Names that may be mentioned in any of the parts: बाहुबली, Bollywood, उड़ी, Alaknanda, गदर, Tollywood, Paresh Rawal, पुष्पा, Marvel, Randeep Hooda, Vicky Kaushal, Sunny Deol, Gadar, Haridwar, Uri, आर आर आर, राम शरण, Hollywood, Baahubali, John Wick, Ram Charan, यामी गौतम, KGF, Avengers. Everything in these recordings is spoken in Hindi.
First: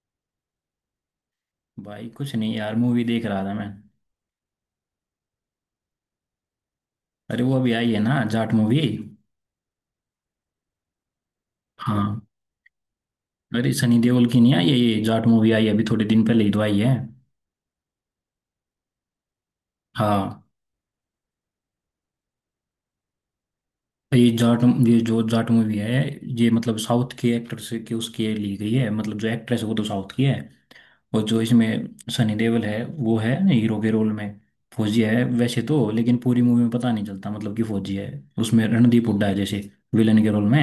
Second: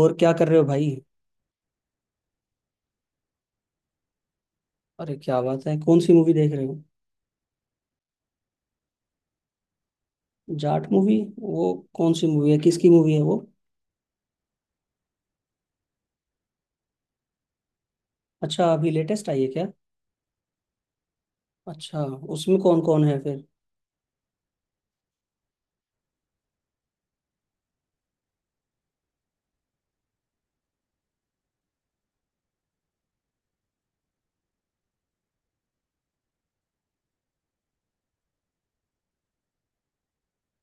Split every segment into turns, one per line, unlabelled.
और क्या कर रहे हो भाई।
भाई कुछ नहीं यार, मूवी देख रहा था मैं।
अरे क्या बात है, कौन सी मूवी देख रहे हो?
अरे, वो अभी आई है ना, जाट मूवी।
जाट मूवी वो कौन
हाँ।
सी मूवी है, किसकी मूवी है वो?
अरे, सनी देओल की नहीं आई है ये जाट मूवी? आई है अभी थोड़े दिन पहले ही तो आई है।
अच्छा, अभी लेटेस्ट आई है क्या?
हाँ।
अच्छा। उसमें कौन कौन है फिर?
ये जाट, ये जो जाट मूवी है, ये मतलब साउथ के एक्टर से के उसकी ली गई है। मतलब जो एक्ट्रेस है वो तो साउथ की है। और जो इसमें सनी देओल है वो है हीरो के रोल में। फौजी है वैसे तो, लेकिन पूरी मूवी में पता नहीं चलता मतलब कि फौजी है। उसमें रणदीप हुड्डा है जैसे विलन के रोल में।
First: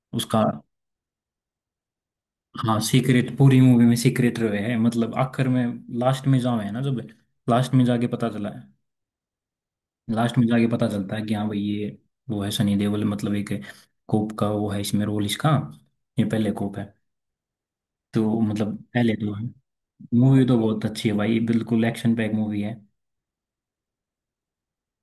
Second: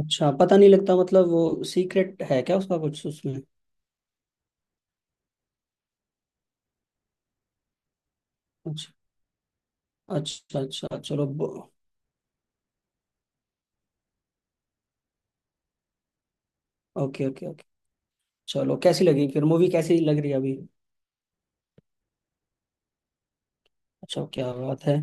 अच्छा,
उसका,
पता नहीं लगता मतलब, वो सीक्रेट है क्या उसका
हाँ
कुछ
सीक्रेट,
उसमें?
पूरी मूवी में सीक्रेट रहे है, मतलब आखिर में, लास्ट में जाओ है ना, जब लास्ट में जाके पता चला है।
अच्छा
लास्ट में
अच्छा
जाके पता
अच्छा,
चलता है
चलो।
कि हाँ भाई ये वो है सनी देओल। मतलब एक कोप का वो है इसमें रोल इसका। ये पहले कोप है।
ओके ओके ओके,
तो मतलब
चलो कैसी
पहले
लगी
तो,
फिर मूवी, कैसी लग रही है
मूवी
अभी?
तो बहुत अच्छी है भाई, बिल्कुल एक्शन पैक मूवी है।
अच्छा, क्या बात है।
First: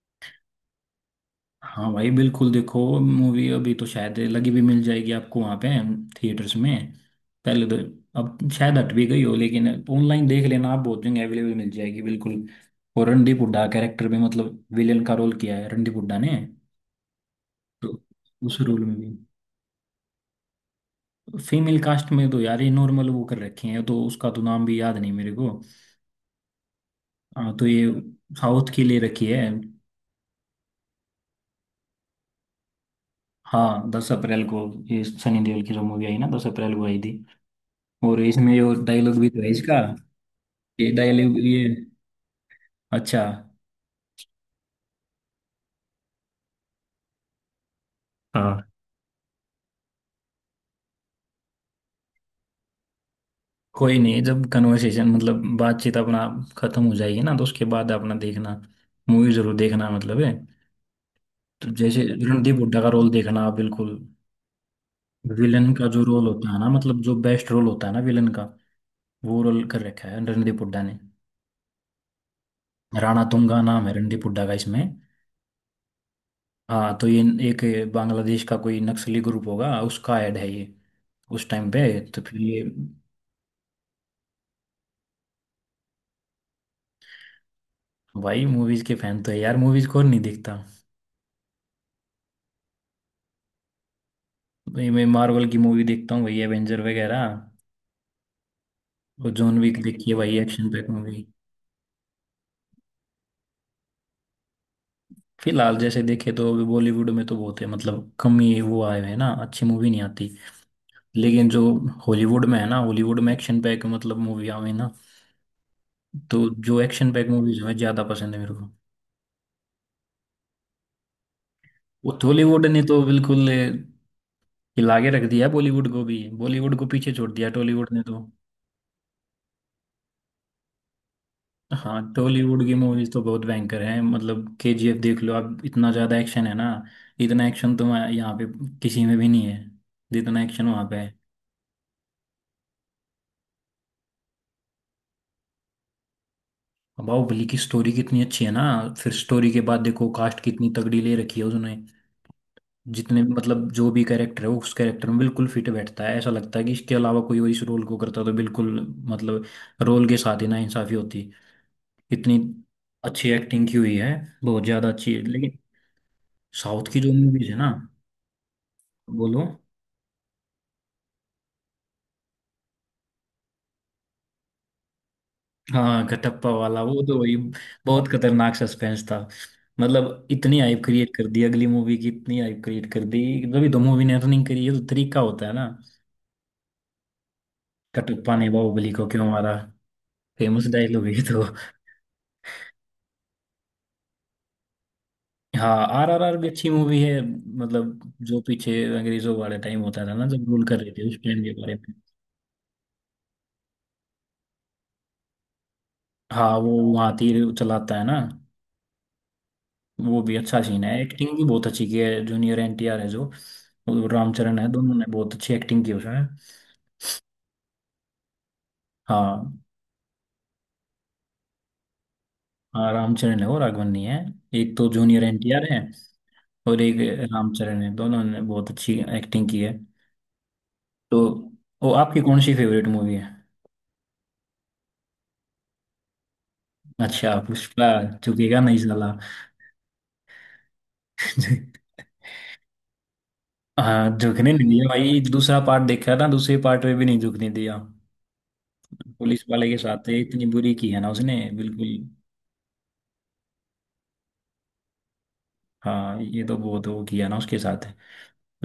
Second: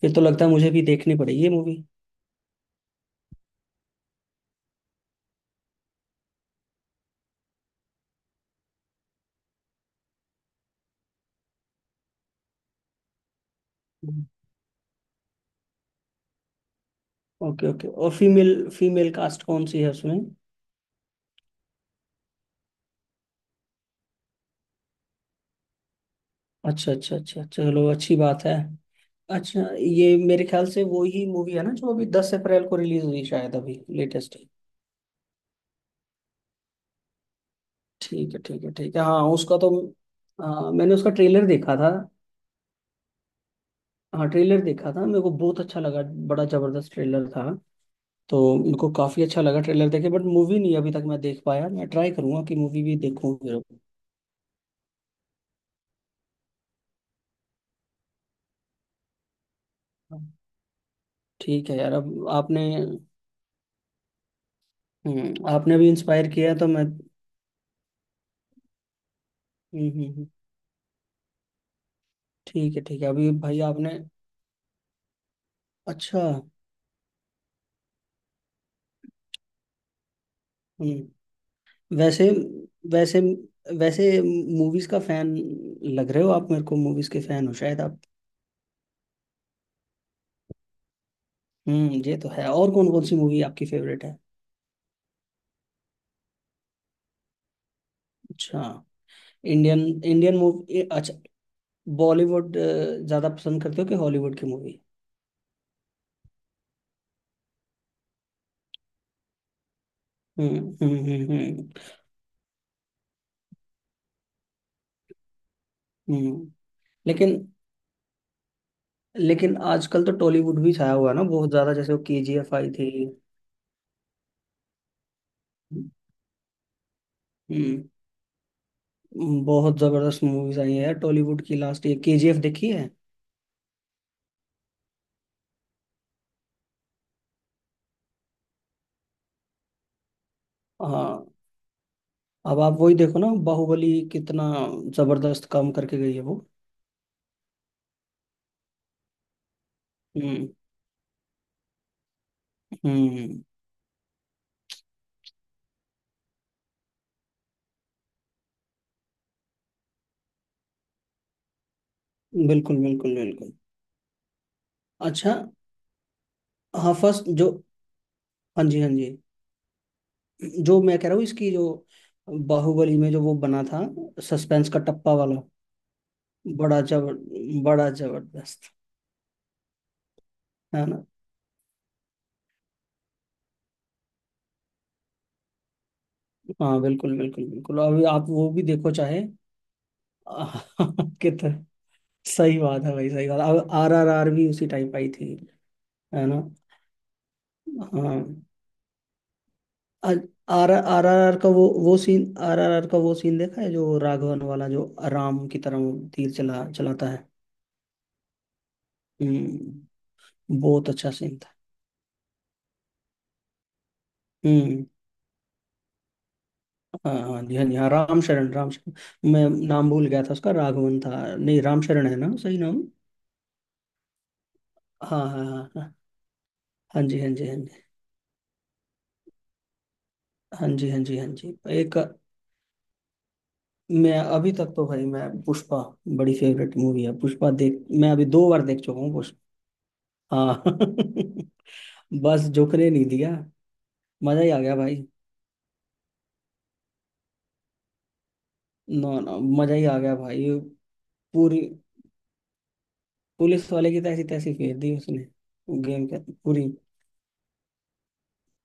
फिर तो लगता है मुझे भी देखनी पड़ेगी ये मूवी।
हाँ भाई, बिल्कुल देखो मूवी। अभी तो शायद लगी भी मिल जाएगी आपको वहाँ पे थिएटर्स में। पहले तो, अब शायद हट भी गई हो, लेकिन ऑनलाइन देख लेना आप, बहुत जगह अवेलेबल मिल जाएगी बिल्कुल। और रणदीप हुड्डा कैरेक्टर में, मतलब विलेन का रोल किया है रणदीप हुड्डा ने।
ओके ओके,
तो
और
उस
फीमेल
रोल में भी,
फीमेल कास्ट कौन सी है उसमें?
फीमेल कास्ट में तो यार ये नॉर्मल वो कर रखे हैं, तो उसका तो नाम भी याद नहीं मेरे को।
अच्छा अच्छा अच्छा,
हाँ तो ये
चलो अच्छी बात है।
साउथ की ले रखी है।
अच्छा, ये मेरे ख्याल से वो ही मूवी है ना जो अभी 10 अप्रैल को रिलीज हुई, शायद अभी
हाँ, दस
लेटेस्ट।
अप्रैल को, ये सनी देओल की जो मूवी आई ना, 10 अप्रैल को आई थी। और
ठीक है
इसमें
ठीक है
जो
ठीक है,
डायलॉग
हाँ
भी तो है
उसका तो
इसका, ये
मैंने उसका
डायलॉग
ट्रेलर
ये,
देखा था।
अच्छा,
हाँ ट्रेलर देखा था, मेरे को बहुत अच्छा लगा। बड़ा जबरदस्त ट्रेलर था। तो
हाँ।
मेरे को काफी अच्छा लगा ट्रेलर देखे, बट मूवी नहीं अभी तक मैं देख पाया, मैं ट्राई करूंगा कि मूवी भी देखूं फिर।
कोई नहीं, जब कन्वर्सेशन मतलब बातचीत अपना खत्म हो जाएगी ना, तो उसके बाद अपना देखना मूवी जरूर देखना, मतलब
अब।
है। तो
ठीक है यार,
जैसे
अब
रणदीप
आपने
हुड्डा का रोल देखना आप बिल्कुल। विलन
आपने
का
भी
जो रोल
इंस्पायर किया
होता है
है, तो
ना,
मैं
मतलब जो बेस्ट रोल होता है ना विलन का, वो रोल कर
हम्म,
रखा है
हम्म,
रणदीप हुड्डा ने।
ठीक है
राणा
अभी
तुंगा
भाई
नाम है
आपने
रणदीप हुड्डा का इसमें।
अच्छा
हाँ तो ये एक बांग्लादेश का कोई नक्सली ग्रुप होगा, उसका ऐड है ये
हम्म।
उस टाइम पे। तो
वैसे
फिर ये,
वैसे वैसे मूवीज का फैन लग रहे हो आप, मेरे को मूवीज के फैन हो शायद आप।
भाई मूवीज के फैन तो है यार, मूवीज कौन नहीं देखता।
हम्म, ये तो है। और कौन कौन सी मूवी आपकी फेवरेट है?
भाई, मैं मार्वल की मूवी देखता हूँ भाई, एवेंजर वगैरह।
अच्छा।
और जॉन
इंडियन
विक देखी है
इंडियन
भाई, एक्शन
मूवी,
पैक
अच्छा।
मूवी।
बॉलीवुड ज्यादा पसंद करते हो कि हॉलीवुड की मूवी?
फिलहाल जैसे देखे तो अभी बॉलीवुड में तो बहुत है, मतलब कम ही वो आए हैं ना, अच्छी मूवी नहीं आती। लेकिन जो
हम्म।
हॉलीवुड में है ना, हॉलीवुड में एक्शन पैक मतलब मूवी आवे ना, तो
हम्म।
जो एक्शन पैक
लेकिन
मूवीज हैं, ज्यादा पसंद है मेरे को।
लेकिन आजकल तो टॉलीवुड भी छाया हुआ है ना बहुत ज्यादा, जैसे वो
वो
केजीएफ
टॉलीवुड
आई
ने
थी।
तो बिल्कुल हिला के रख दिया बॉलीवुड को भी, बॉलीवुड को पीछे छोड़ दिया
हम्म।
टॉलीवुड ने तो।
बहुत जबरदस्त मूवीज आई हैं यार टॉलीवुड की, लास्ट ये
हाँ
केजीएफ
टॉलीवुड
देखी
की
है।
मूवीज तो बहुत भयंकर हैं, मतलब केजीएफ देख लो आप, इतना ज्यादा एक्शन है ना। इतना एक्शन तो यहाँ पे किसी में भी नहीं है, जितना एक्शन वहाँ पे है।
हाँ। अब आप वही देखो ना बाहुबली कितना जबरदस्त काम करके गई है वो।
बाहुबली की स्टोरी कितनी अच्छी है ना। फिर स्टोरी के बाद देखो, कास्ट
हम्म।
कितनी तगड़ी ले रखी है उसने। जितने
हम्म।
मतलब जो भी कैरेक्टर है, वो उस कैरेक्टर में बिल्कुल फिट बैठता है, ऐसा लगता है कि इसके अलावा कोई और इस रोल को करता तो बिल्कुल, मतलब रोल के साथ ही ना इंसाफी होती इतनी।
बिल्कुल बिल्कुल
अच्छी
बिल्कुल।
एक्टिंग की हुई है, बहुत ज्यादा अच्छी है।
अच्छा।
लेकिन साउथ
हाँ
की जो
फर्स्ट
मूवीज
जो,
है ना,
हाँ जी हाँ जी,
बोलो।
जो मैं कह रहा हूँ इसकी जो, बाहुबली में जो वो बना था, सस्पेंस का टप्पा वाला,
हाँ, कटप्पा
बड़ा
वाला वो,
जबर
तो वही,
बड़ा
बहुत खतरनाक
जबरदस्त।
सस्पेंस था। मतलब इतनी हाइप
है ना।
क्रिएट कर दी अगली मूवी की, इतनी हाइप क्रिएट कर दी, तभी तो मूवी ने अर्निंग करी है। तो तरीका होता है ना।
हाँ बिल्कुल बिल्कुल बिल्कुल, अभी आप
कटप्पा ने
वो भी
बाहुबली
देखो
को
चाहे।
क्यों मारा, फेमस डायलॉग है ये तो।
कितना सही बात है भाई, सही बात। अब आर आर आर भी उसी टाइप आई थी,
हाँ, आर आर
है
आर
ना।
भी अच्छी मूवी है। मतलब
हाँ,
जो पीछे अंग्रेजों वाले टाइम होता था
आर
ना, जब रूल
आर
कर रहे
आर
थे, उस
आर
टाइम
का
के
वो
बारे में।
वो सीन, आर आर आर का वो सीन देखा है जो राघवन वाला, जो राम की तरह वो तीर
हाँ,
चला
वो
चलाता
वहाँ
है।
तीर चलाता है ना,
हम्म।
वो भी अच्छा सीन
बहुत
है।
अच्छा
एक्टिंग
सीन
भी
था।
बहुत अच्छी की है, जूनियर एनटीआर है जो, और रामचरण है,
हम्म।
दोनों ने बहुत अच्छी एक्टिंग की उसमें।
हाँ हाँ जी हाँ जी हाँ, राम शरण राम शरण, मैं
हाँ,
नाम भूल गया था उसका, राघवन था नहीं, राम शरण है ना सही नाम।
हाँ, रामचरण है और राघवन नहीं है। एक तो
हाँ
जूनियर
हाँ
एनटीआर
हाँ
है
हाँ,
और एक
हाँ जी हाँ जी हाँ
रामचरण
जी
है, दोनों ने बहुत अच्छी एक्टिंग की है।
हाँ जी हाँ
तो
जी हाँ जी
वो
एक।
आपकी कौन सी फेवरेट मूवी है?
मैं अभी तक तो भाई, मैं पुष्पा, बड़ी फेवरेट मूवी है
अच्छा
पुष्पा, देख
पुष्पा,
मैं अभी दो
झुकेगा
बार
नहीं
देख चुका
साला।
हूँ पुष्पा। हाँ। बस झुकने नहीं दिया।
हाँ,
मजा ही
झुकने
आ
नहीं
गया
दिया
भाई।
भाई। दूसरा पार्ट देखा था, दूसरे पार्ट में भी नहीं झुकने दिया।
नो नो
पुलिस वाले
मजा
के
ही आ
साथ
गया
इतनी
भाई।
बुरी की है ना उसने
पूरी,
बिल्कुल।
पुलिस वाले की तैसी तैसी फेर दी उसने। गेम के
हाँ ये तो
पूरी।
बहुत वो किया ना उसके साथ।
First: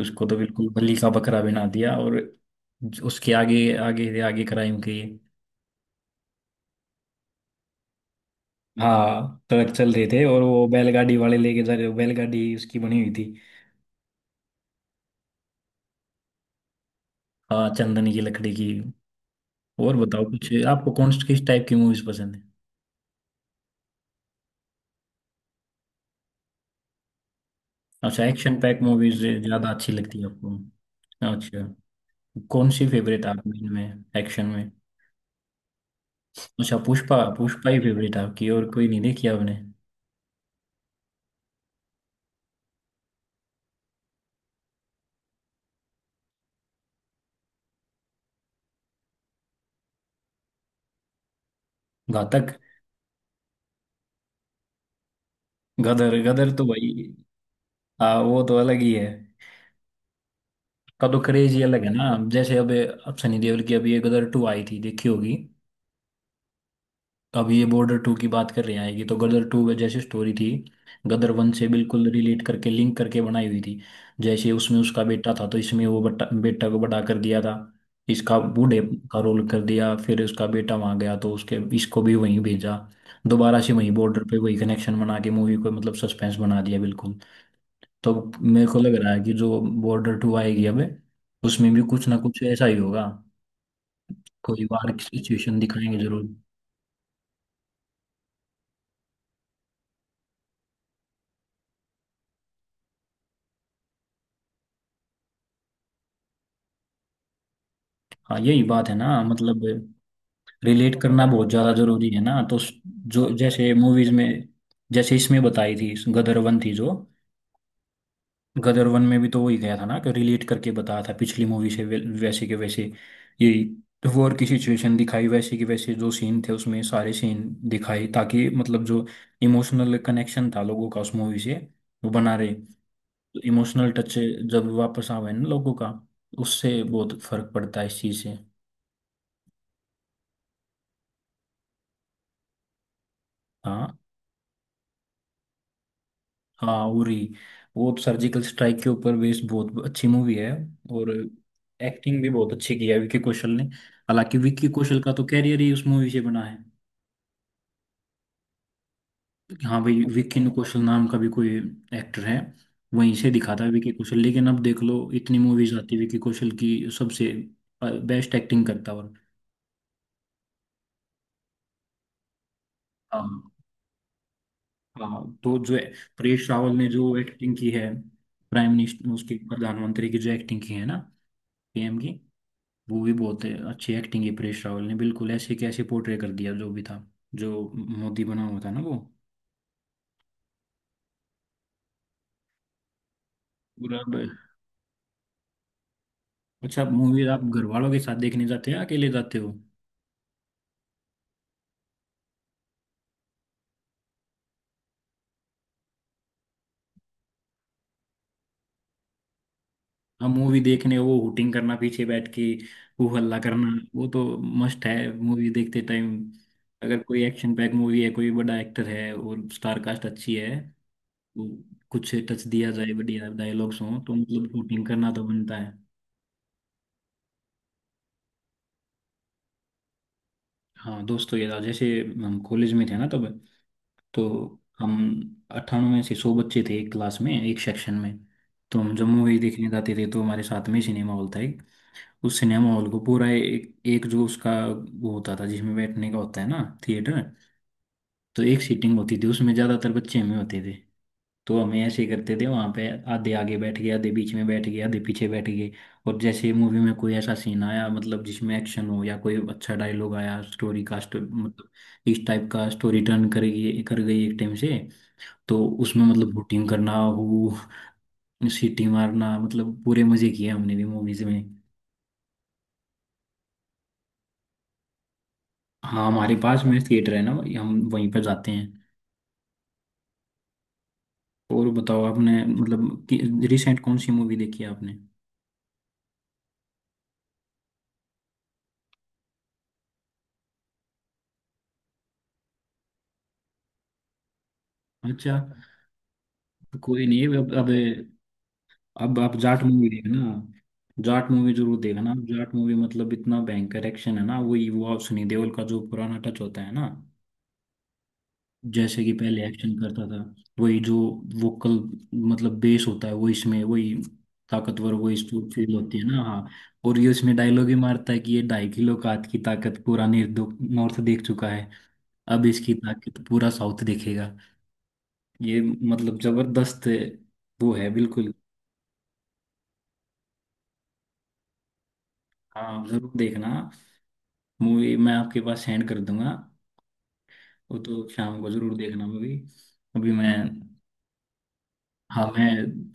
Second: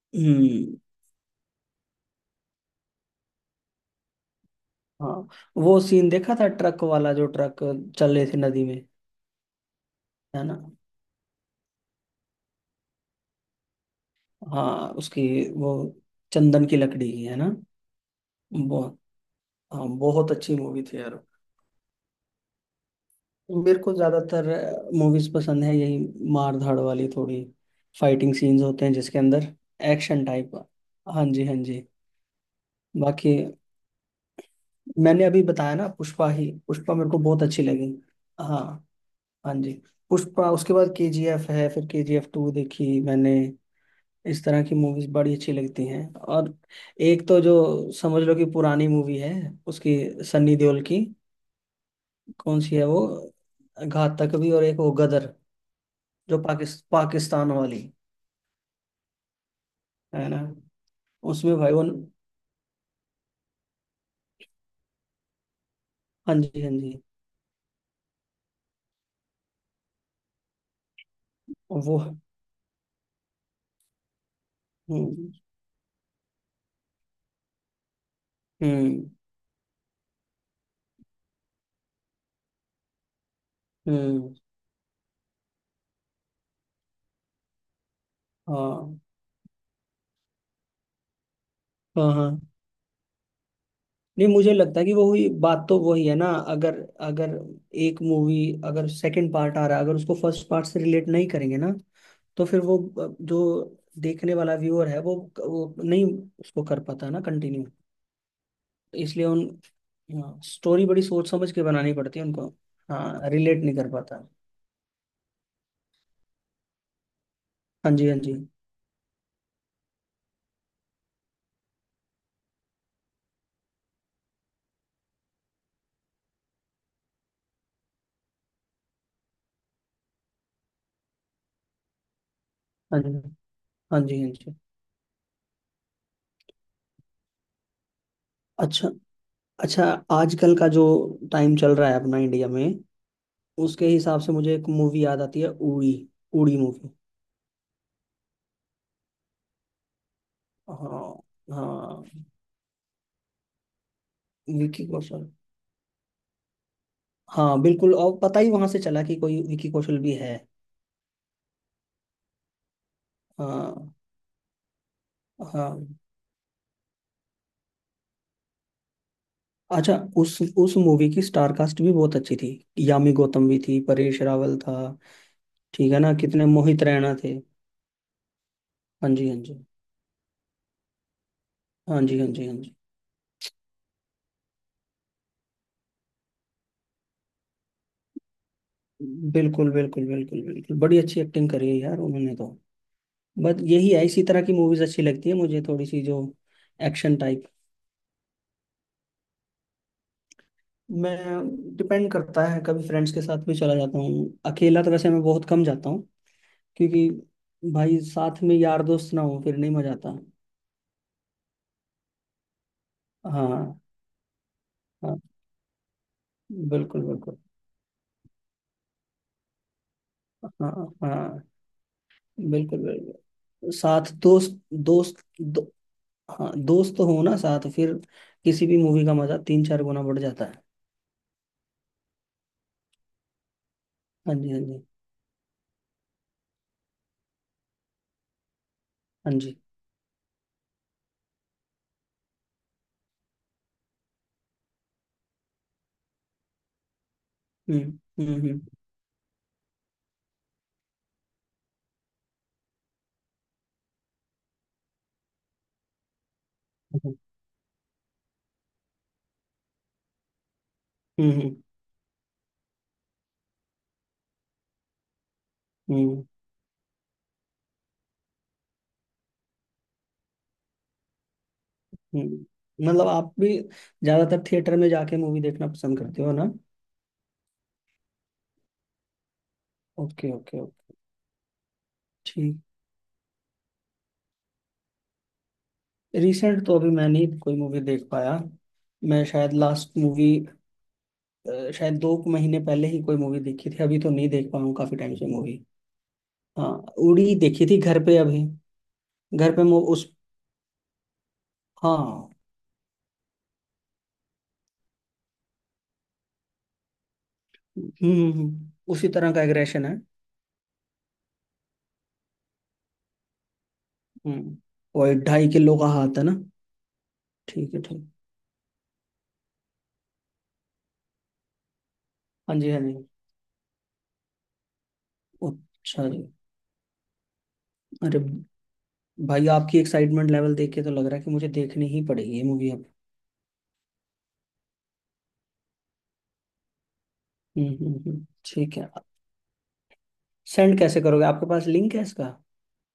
उसको तो बिल्कुल
हम्म।
बलि का बकरा बना दिया, और उसके आगे, आगे आगे क्राइम किए।
हाँ, वो सीन देखा था ट्रक वाला, जो ट्रक चल रहे थे नदी में।
हाँ ट्रक चल रहे थे, और
है ना।
वो बैलगाड़ी वाले लेके जा रहे, बैलगाड़ी उसकी बनी हुई थी।
हाँ उसकी वो चंदन की लकड़ी की है ना।
हाँ, चंदन की लकड़ी की।
बहुत। हाँ
और बताओ
बहुत
कुछ,
अच्छी मूवी
आपको
थी यार।
किस टाइप की मूवीज पसंद है?
मेरे को ज्यादातर मूवीज पसंद है, यही मार धाड़ वाली, थोड़ी
अच्छा,
फाइटिंग
एक्शन
सीन्स
पैक
होते हैं जिसके
मूवीज
अंदर,
ज्यादा अच्छी लगती
एक्शन
है आपको।
टाइप। हाँ जी हाँ जी।
अच्छा, कौन सी फेवरेट है
बाकी,
आपकी इनमें एक्शन में?
मैंने अभी बताया ना पुष्पा ही,
अच्छा,
पुष्पा मेरे
पुष्पा,
को बहुत अच्छी
पुष्पा ही
लगी।
फेवरेट आपकी,
हाँ,
और कोई नहीं देखी
हाँ
आपने?
जी। पुष्पा उसके बाद केजीएफ है, फिर केजीएफ टू देखी मैंने, इस तरह की मूवीज बड़ी अच्छी लगती हैं। और एक तो जो समझ लो कि पुरानी मूवी है, उसकी, सन्नी देओल की,
घातक,
कौन सी है वो, घात तक भी, और एक वो गदर,
गदर।
जो
गदर तो भाई,
पाकिस्तान वाली।
हाँ वो तो अलग ही है,
है ना।
का तो क्रेज
उसमें
ही
भाई
अलग
वो,
है ना। जैसे अब सनी देओल की अभी ये गदर टू आई थी, देखी होगी।
हाँ जी हाँ जी,
अब ये बॉर्डर टू की बात कर रहे हैं, आएगी। तो गदर टू में जैसे स्टोरी थी, गदर वन से
वो,
बिल्कुल रिलेट करके, लिंक करके बनाई हुई थी। जैसे उसमें उसका
हम्म
बेटा था, तो इसमें वो बट्टा बेटा को बड़ा कर दिया था, इसका बूढ़े
हम्म
का रोल कर दिया। फिर उसका बेटा वहां गया, तो उसके इसको भी वहीं भेजा, दोबारा से वहीं बॉर्डर
हम्म,
पे वही कनेक्शन बना के मूवी को मतलब सस्पेंस बना दिया बिल्कुल। तो मेरे को लग
हाँ
रहा है कि जो बॉर्डर टू आएगी अब, उसमें भी कुछ
हाँ
ना
हाँ,
कुछ ऐसा ही होगा,
नहीं मुझे
कोई
लगता है
वार
कि
की
वो ही
सिचुएशन
बात तो
दिखाएंगे
वही है
जरूर।
ना। अगर, अगर एक मूवी, अगर सेकंड पार्ट आ रहा है, अगर उसको फर्स्ट पार्ट से रिलेट नहीं करेंगे ना, तो फिर वो जो देखने वाला व्यूअर है वो नहीं उसको कर पाता ना कंटिन्यू,
हाँ यही बात है ना,
इसलिए उन,
मतलब
स्टोरी
रिलेट
बड़ी
करना
सोच
बहुत
समझ के
ज़्यादा
बनानी
ज़रूरी
पड़ती
है
है
ना।
उनको।
तो जो
हाँ रिलेट
जैसे
नहीं कर
मूवीज़ में,
पाता।
जैसे इसमें बताई थी, गदर वन थी जो,
हाँ जी हाँ जी
गदर वन में भी तो वही गया था ना, कि रिलेट करके बताया था पिछली मूवी से, वैसे के वैसे ये वॉर की सिचुएशन दिखाई, वैसे के वैसे जो सीन थे उसमें, सारे सीन दिखाए, ताकि मतलब जो इमोशनल कनेक्शन था लोगों का उस मूवी से, वो बना रहे। तो
हाँ जी
इमोशनल
हाँ
टच
जी हाँ जी।
जब वापस आवे ना लोगों का, उससे बहुत फर्क पड़ता है इस चीज़ से।
अच्छा अच्छा, आजकल का जो टाइम चल रहा है अपना इंडिया में, उसके
हाँ,
हिसाब से मुझे एक मूवी याद आती है, उड़ी। उड़ी
हाँ,
मूवी।
उरी, वो तो सर्जिकल स्ट्राइक के ऊपर बेस्ड बहुत अच्छी मूवी है।
हाँ।
और एक्टिंग
हाँ।
भी बहुत अच्छी की है विक्की कौशल ने, हालांकि विक्की
विकी
कौशल का तो
कौशल।
कैरियर ही उस मूवी से बना है।
हाँ बिल्कुल, और पता ही वहां से चला कि कोई
कि
विकी
हाँ
कौशल
भाई,
भी है।
विक्की कौशल नाम का भी कोई एक्टर है, वहीं से दिखा था विक्की
हाँ।
कौशल। लेकिन अब देख लो, इतनी मूवीज
हाँ।
आती है विक्की कौशल की, सबसे बेस्ट एक्टिंग करता है। और
अच्छा, उस मूवी की स्टार कास्ट भी बहुत अच्छी थी, यामी
हाँ,
गौतम भी थी, परेश रावल था।
हाँ तो जो है,
ठीक है ना, कितने
परेश रावल
मोहित
ने
रैना
जो
थे।
एक्टिंग की है, प्राइम मिनिस्टर
हाँ जी
उसके,
हाँ जी
प्रधानमंत्री की जो एक्टिंग की है ना, पीएम
हाँ
की,
जी हाँ जी हाँ जी।
वो भी बहुत अच्छी एक्टिंग है। परेश रावल ने बिल्कुल ऐसे कैसे पोर्ट्रे कर दिया जो भी था, जो मोदी बना हुआ था ना वो
बिल्कुल बिल्कुल बिल्कुल बिल्कुल, बड़ी अच्छी एक्टिंग करी है यार उन्होंने तो। बस यही
पूरा
है, इसी तरह की मूवीज अच्छी लगती है मुझे, थोड़ी सी जो
अच्छा,
एक्शन
मूवी आप
टाइप।
घर वालों के साथ देखने जाते हो या अकेले जाते हो?
मैं, डिपेंड करता है, कभी फ्रेंड्स के साथ भी चला जाता हूँ, अकेला तो वैसे मैं बहुत कम जाता हूँ, क्योंकि भाई साथ में यार दोस्त ना हो फिर नहीं मजा आता।
आप मूवी देखने वो हुटिंग करना पीछे बैठ के, हू हल्ला करना,
हाँ।
वो तो मस्ट है
हाँ
मूवी देखते टाइम।
बिल्कुल
अगर कोई
बिल्कुल।
एक्शन पैक मूवी है, कोई बड़ा एक्टर है और स्टार कास्ट अच्छी है,
हाँ। हाँ
तो कुछ टच दिया
बिल्कुल
जाए, बढ़िया
बिल्कुल,
डायलॉग्स हों,
साथ
तो मतलब
दोस्त
हुटिंग करना तो
दोस्त
बनता
दो,
है।
हाँ दोस्त हो ना साथ, फिर किसी भी मूवी का मजा 3 4 गुना बढ़ जाता है।
हाँ दोस्तों, ये था जैसे हम कॉलेज में थे ना तब, तो
हाँ जी हाँ जी
हम 98 से 100 बच्चे थे एक क्लास में, एक सेक्शन में। तो हम जब
हाँ
मूवी
जी।
देखने जाते थे, तो हमारे साथ में ही सिनेमा हॉल था एक। उस सिनेमा हॉल को पूरा एक जो उसका वो होता था जिसमें बैठने का होता है ना, थिएटर,
हम्म
तो
हम्म
एक सीटिंग होती थी उसमें, ज़्यादातर बच्चे हमें होते थे। तो हमें ऐसे करते थे वहाँ पे, आधे आगे बैठ गए, आधे बीच में बैठ गए, आधे पीछे बैठ गए। और जैसे मूवी में कोई
हम्म
ऐसा सीन आया, मतलब जिसमें एक्शन हो या कोई अच्छा डायलॉग आया, स्टोरी का
हम्म हम्म
मतलब इस टाइप का स्टोरी टर्न कर गई, कर गई एक टाइम से, तो उसमें
हम्म,
मतलब बोटिंग करना, वो सीटी मारना, मतलब पूरे मजे किए हमने भी मूवीज में।
हम्म। मतलब आप भी ज्यादातर थिएटर में जाके मूवी देखना पसंद
हाँ
करते हो
हमारे
ना।
पास में थिएटर है ना भाई, हम वहीं पर जाते हैं।
ओके ओके ओके,
और बताओ, आपने
ठीक।
मतलब कि रिसेंट कौन सी मूवी देखी है आपने?
रिसेंट तो अभी मैं नहीं कोई मूवी देख पाया, मैं शायद लास्ट मूवी, शायद 2 महीने पहले ही कोई मूवी देखी थी, अभी तो नहीं देख पाया हूँ काफी टाइम से
अच्छा,
मूवी। हाँ।
कोई नहीं।
उड़ी
अब
देखी
अब
थी घर पे अभी,
अब आप
घर
जाट
पे
मूवी
उस,
देखना, जाट मूवी जरूर देखना।
हाँ
जाट मूवी मतलब इतना भयंकर एक्शन है ना, वही वो आप सनी देओल का जो पुराना टच होता है ना, जैसे
उसी
कि
तरह का
पहले एक्शन
एग्रेशन है।
करता था, वही जो वोकल, मतलब बेस होता है वो, इसमें वही
हम्म,
ताकतवर वो
वही
इस
ढाई
फील
किलो का
होती है
हाथ
ना।
है ना।
हाँ, और ये इसमें डायलॉग
ठीक
ही
है ठीक।
मारता है कि ये 2.5 किलो का हाथ की ताकत पूरा नॉर्थ देख चुका है, अब
हाँ जी
इसकी
हाँ जी।
ताकत पूरा साउथ देखेगा। ये
अच्छा
मतलब
जी।
जबरदस्त वो है
अरे
बिल्कुल।
भाई आपकी एक्साइटमेंट लेवल देख के तो लग रहा है कि मुझे देखनी ही पड़ेगी ये मूवी
हाँ
अब।
जरूर देखना मूवी, मैं आपके पास सेंड कर दूंगा।
हम्म
वो
हम्म
तो
हम्म,
शाम को जरूर
ठीक है।
देखना मूवी। अभी मैं,
सेंड कैसे करोगे, आपके पास लिंक है
हाँ,
इसका?
मैं,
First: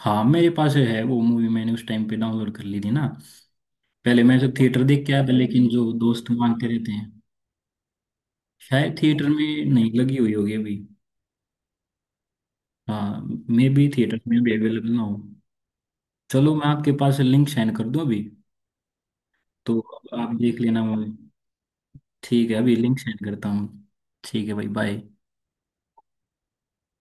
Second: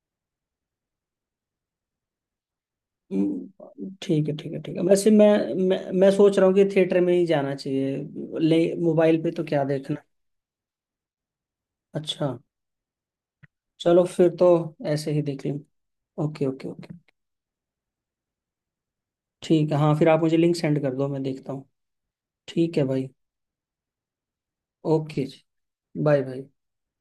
हाँ, मेरे पास है वो मूवी, मैंने उस टाइम पे डाउनलोड कर ली थी ना। पहले
ठीक है
मैं तो
ठीक है ठीक है,
थिएटर देख
वैसे
के आया
मैं,
था, लेकिन
मैं
जो
मैं
दोस्त
सोच रहा हूँ कि
मांगते रहते
थिएटर
हैं,
में ही जाना चाहिए, ले
शायद
मोबाइल
थिएटर
पे तो
में
क्या
नहीं
देखना।
लगी हुई होगी अभी।
अच्छा।
हाँ, मे भी
चलो
थिएटर
फिर
में
तो
भी अवेलेबल ना
ऐसे
हो।
ही देख लेंगे। ओके
चलो मैं
ओके
आपके
ओके।
पास लिंक सेंड कर दूँ अभी।
ठीक
तो
है, हाँ फिर आप
आप
मुझे लिंक
देख
सेंड
लेना
कर दो,
मूवी।
मैं देखता हूँ।
ठीक है, अभी
ठीक है
लिंक
भाई।
सेंड करता हूँ। ठीक है भाई, बाय।
ओके जी। बाय भाई।